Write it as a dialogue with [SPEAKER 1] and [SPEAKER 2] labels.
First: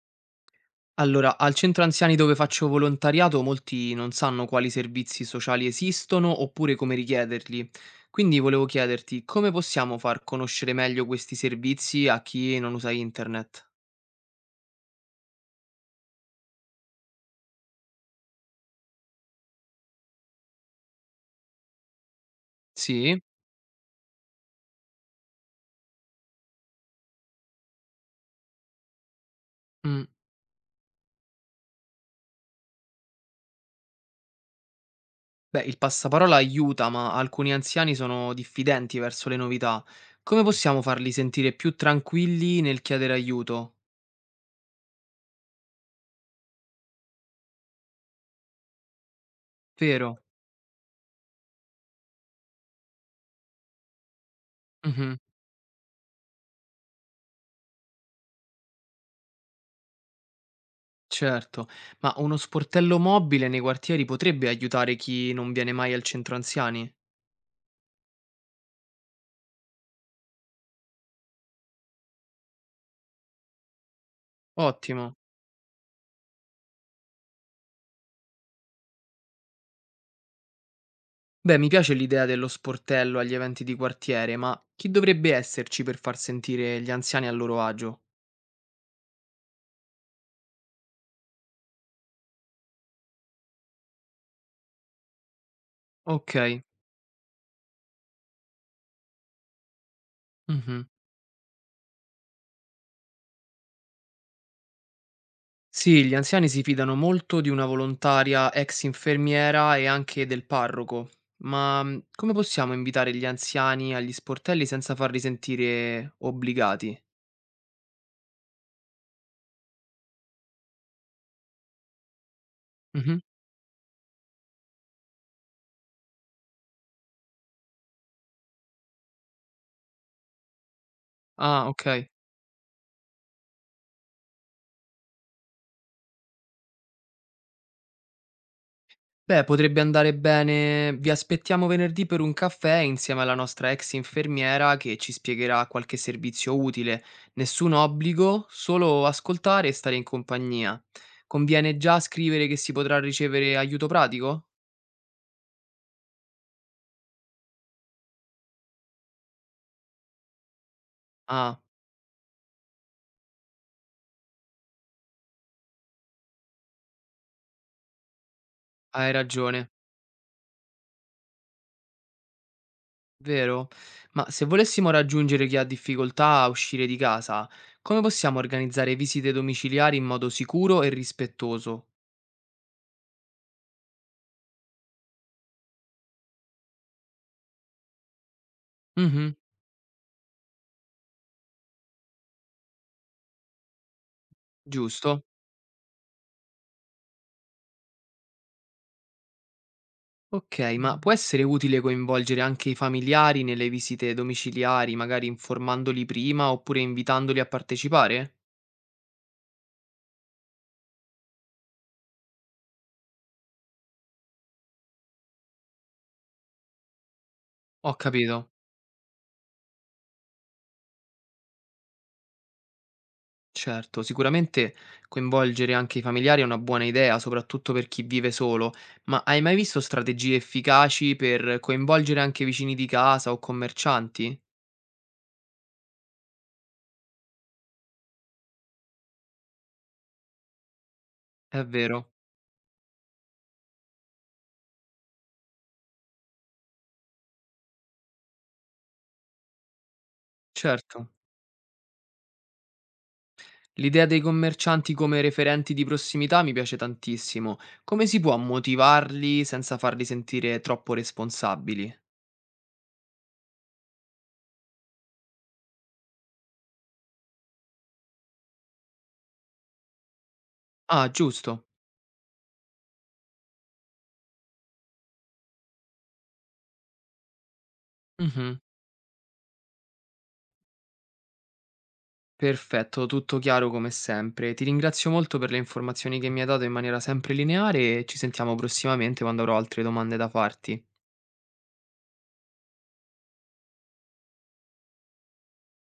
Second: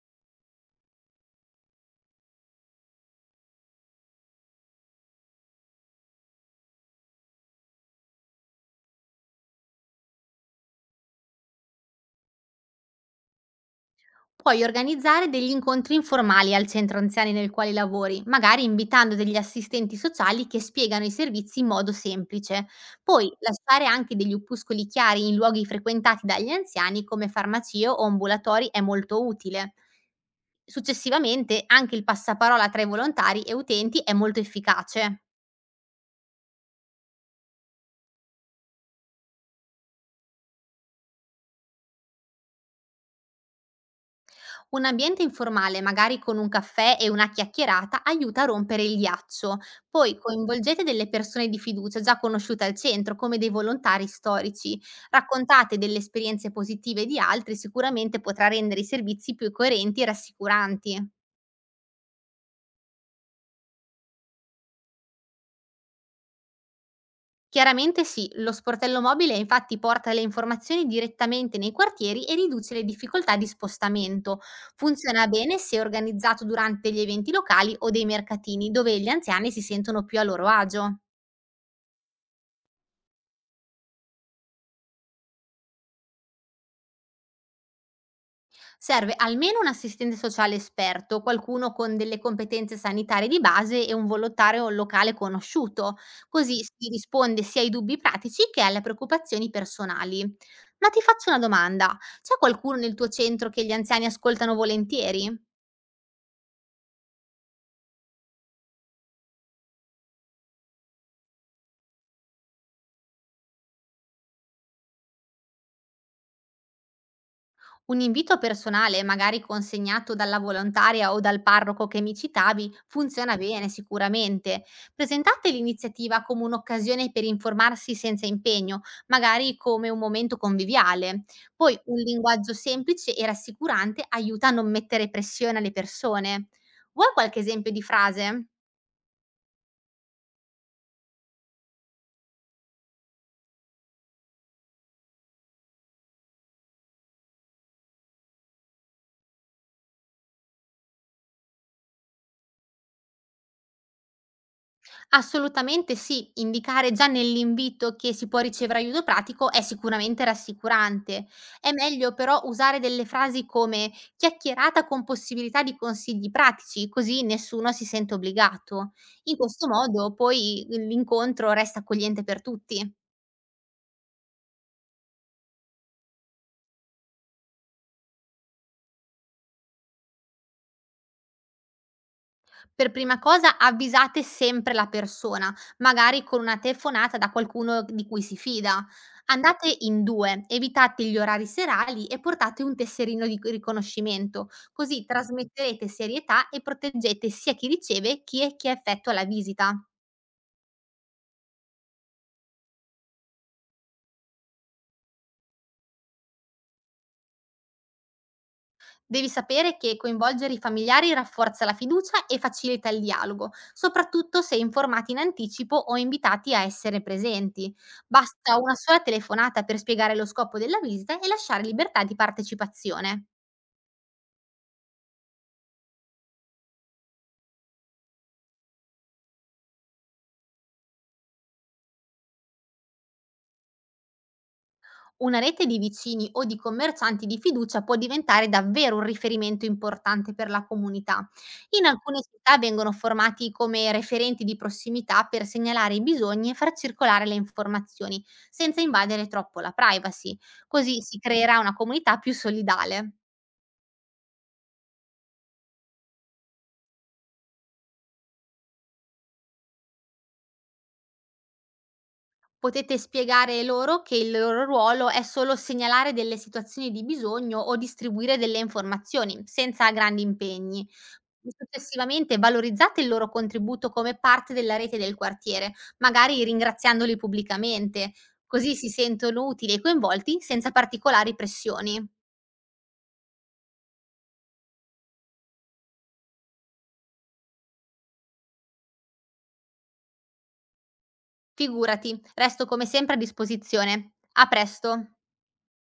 [SPEAKER 1] Allora, al centro anziani dove faccio volontariato molti non sanno quali servizi sociali esistono oppure come richiederli. Quindi volevo chiederti come possiamo far conoscere meglio questi servizi a chi non usa internet?
[SPEAKER 2] Puoi organizzare degli incontri informali al centro anziani nel quale lavori, magari invitando degli assistenti sociali che spiegano i servizi in modo semplice.
[SPEAKER 1] Sì?
[SPEAKER 2] Poi lasciare anche degli opuscoli chiari in luoghi frequentati dagli anziani come farmacie o ambulatori è molto utile.
[SPEAKER 1] Mm.
[SPEAKER 2] Successivamente anche il passaparola tra i volontari e utenti è molto efficace.
[SPEAKER 1] Beh, il passaparola aiuta, ma alcuni anziani sono diffidenti verso le novità. Come possiamo farli sentire più tranquilli nel chiedere aiuto?
[SPEAKER 2] Un ambiente informale, magari con un caffè e una chiacchierata, aiuta a rompere il ghiaccio. Poi
[SPEAKER 1] Vero?
[SPEAKER 2] coinvolgete delle persone di fiducia già conosciute al centro, come dei volontari storici.
[SPEAKER 1] Mhm,
[SPEAKER 2] Raccontate delle esperienze positive di altri, sicuramente potrà rendere i servizi più coerenti e rassicuranti.
[SPEAKER 1] certo, ma uno sportello mobile nei quartieri potrebbe aiutare chi non viene mai al centro anziani?
[SPEAKER 2] Chiaramente sì, lo sportello mobile infatti porta le informazioni direttamente nei quartieri e riduce le difficoltà di spostamento.
[SPEAKER 1] Ottimo.
[SPEAKER 2] Funziona bene se organizzato durante gli eventi locali o dei mercatini, dove gli anziani si sentono più a loro agio.
[SPEAKER 1] Beh, mi piace l'idea dello sportello agli eventi di quartiere, ma chi dovrebbe esserci per far sentire gli anziani a loro agio?
[SPEAKER 2] Serve almeno un assistente sociale esperto, qualcuno con delle competenze sanitarie di base e un volontario locale conosciuto, così
[SPEAKER 1] Ok.
[SPEAKER 2] si risponde sia ai dubbi pratici che alle preoccupazioni personali.
[SPEAKER 1] Mhm.
[SPEAKER 2] Ma ti faccio una domanda, c'è qualcuno nel tuo centro che gli anziani ascoltano volentieri?
[SPEAKER 1] Sì, gli anziani si fidano molto di una volontaria ex infermiera e anche del parroco, ma come possiamo invitare gli anziani agli sportelli senza farli sentire obbligati?
[SPEAKER 2] Un invito personale, magari consegnato dalla volontaria o dal parroco che mi citavi,
[SPEAKER 1] Mhm.
[SPEAKER 2] funziona bene sicuramente. Presentate l'iniziativa come un'occasione per informarsi senza impegno, magari come un momento conviviale.
[SPEAKER 1] Ah,
[SPEAKER 2] Poi un
[SPEAKER 1] ok.
[SPEAKER 2] linguaggio semplice e rassicurante aiuta a non mettere pressione alle persone. Vuoi qualche esempio di frase?
[SPEAKER 1] Beh, potrebbe andare bene. Vi aspettiamo venerdì per un caffè insieme alla nostra ex infermiera che ci spiegherà qualche servizio utile. Nessun obbligo, solo ascoltare e stare in compagnia. Conviene già scrivere che si potrà ricevere aiuto pratico?
[SPEAKER 2] Assolutamente sì, indicare già nell'invito che si può ricevere aiuto pratico è sicuramente rassicurante.
[SPEAKER 1] Ah,
[SPEAKER 2] È meglio però usare delle frasi come chiacchierata con possibilità di consigli pratici, così nessuno si sente obbligato.
[SPEAKER 1] hai
[SPEAKER 2] In questo
[SPEAKER 1] ragione,
[SPEAKER 2] modo poi l'incontro resta accogliente per tutti.
[SPEAKER 1] vero? Ma se volessimo raggiungere chi ha difficoltà a uscire di casa, come possiamo organizzare visite domiciliari in modo sicuro e rispettoso?
[SPEAKER 2] Per prima cosa avvisate sempre la persona, magari con una telefonata da qualcuno di cui si fida.
[SPEAKER 1] Mhm,
[SPEAKER 2] Andate in 2, evitate gli orari serali e portate un tesserino di riconoscimento, così
[SPEAKER 1] giusto.
[SPEAKER 2] trasmetterete serietà e proteggete sia chi riceve che chi effettua la visita.
[SPEAKER 1] Okay, ma può essere utile coinvolgere anche i familiari nelle visite domiciliari, magari informandoli prima oppure invitandoli a partecipare?
[SPEAKER 2] Devi sapere che coinvolgere i familiari rafforza la fiducia e facilita il dialogo, soprattutto se informati in anticipo o invitati a essere presenti.
[SPEAKER 1] Ho capito.
[SPEAKER 2] Basta una sola telefonata per spiegare lo scopo della visita e lasciare libertà di partecipazione.
[SPEAKER 1] Certo, sicuramente coinvolgere anche i familiari è una buona idea, soprattutto per chi vive solo, ma hai mai visto strategie efficaci per coinvolgere anche vicini di casa o commercianti?
[SPEAKER 2] Una rete di vicini o di commercianti di fiducia può diventare davvero un riferimento importante per la comunità.
[SPEAKER 1] È
[SPEAKER 2] In
[SPEAKER 1] vero,
[SPEAKER 2] alcune città vengono formati come referenti di prossimità per segnalare i bisogni e far circolare le informazioni, senza invadere troppo la privacy. Così
[SPEAKER 1] certo.
[SPEAKER 2] si creerà una comunità più solidale.
[SPEAKER 1] L'idea dei commercianti come referenti di prossimità mi piace tantissimo. Come si può motivarli senza farli sentire troppo responsabili?
[SPEAKER 2] Potete spiegare loro che il loro ruolo è solo segnalare delle situazioni di bisogno o distribuire delle informazioni, senza grandi impegni.
[SPEAKER 1] Ah, giusto.
[SPEAKER 2] Successivamente valorizzate il loro contributo come parte della rete del quartiere, magari ringraziandoli pubblicamente,
[SPEAKER 1] Mhm.
[SPEAKER 2] così si sentono utili e coinvolti senza particolari pressioni.
[SPEAKER 1] Perfetto, tutto chiaro come sempre. Ti ringrazio molto per le informazioni che mi hai dato in maniera sempre lineare e ci sentiamo prossimamente quando avrò altre domande da farti.
[SPEAKER 2] Figurati, resto come sempre a disposizione. A presto!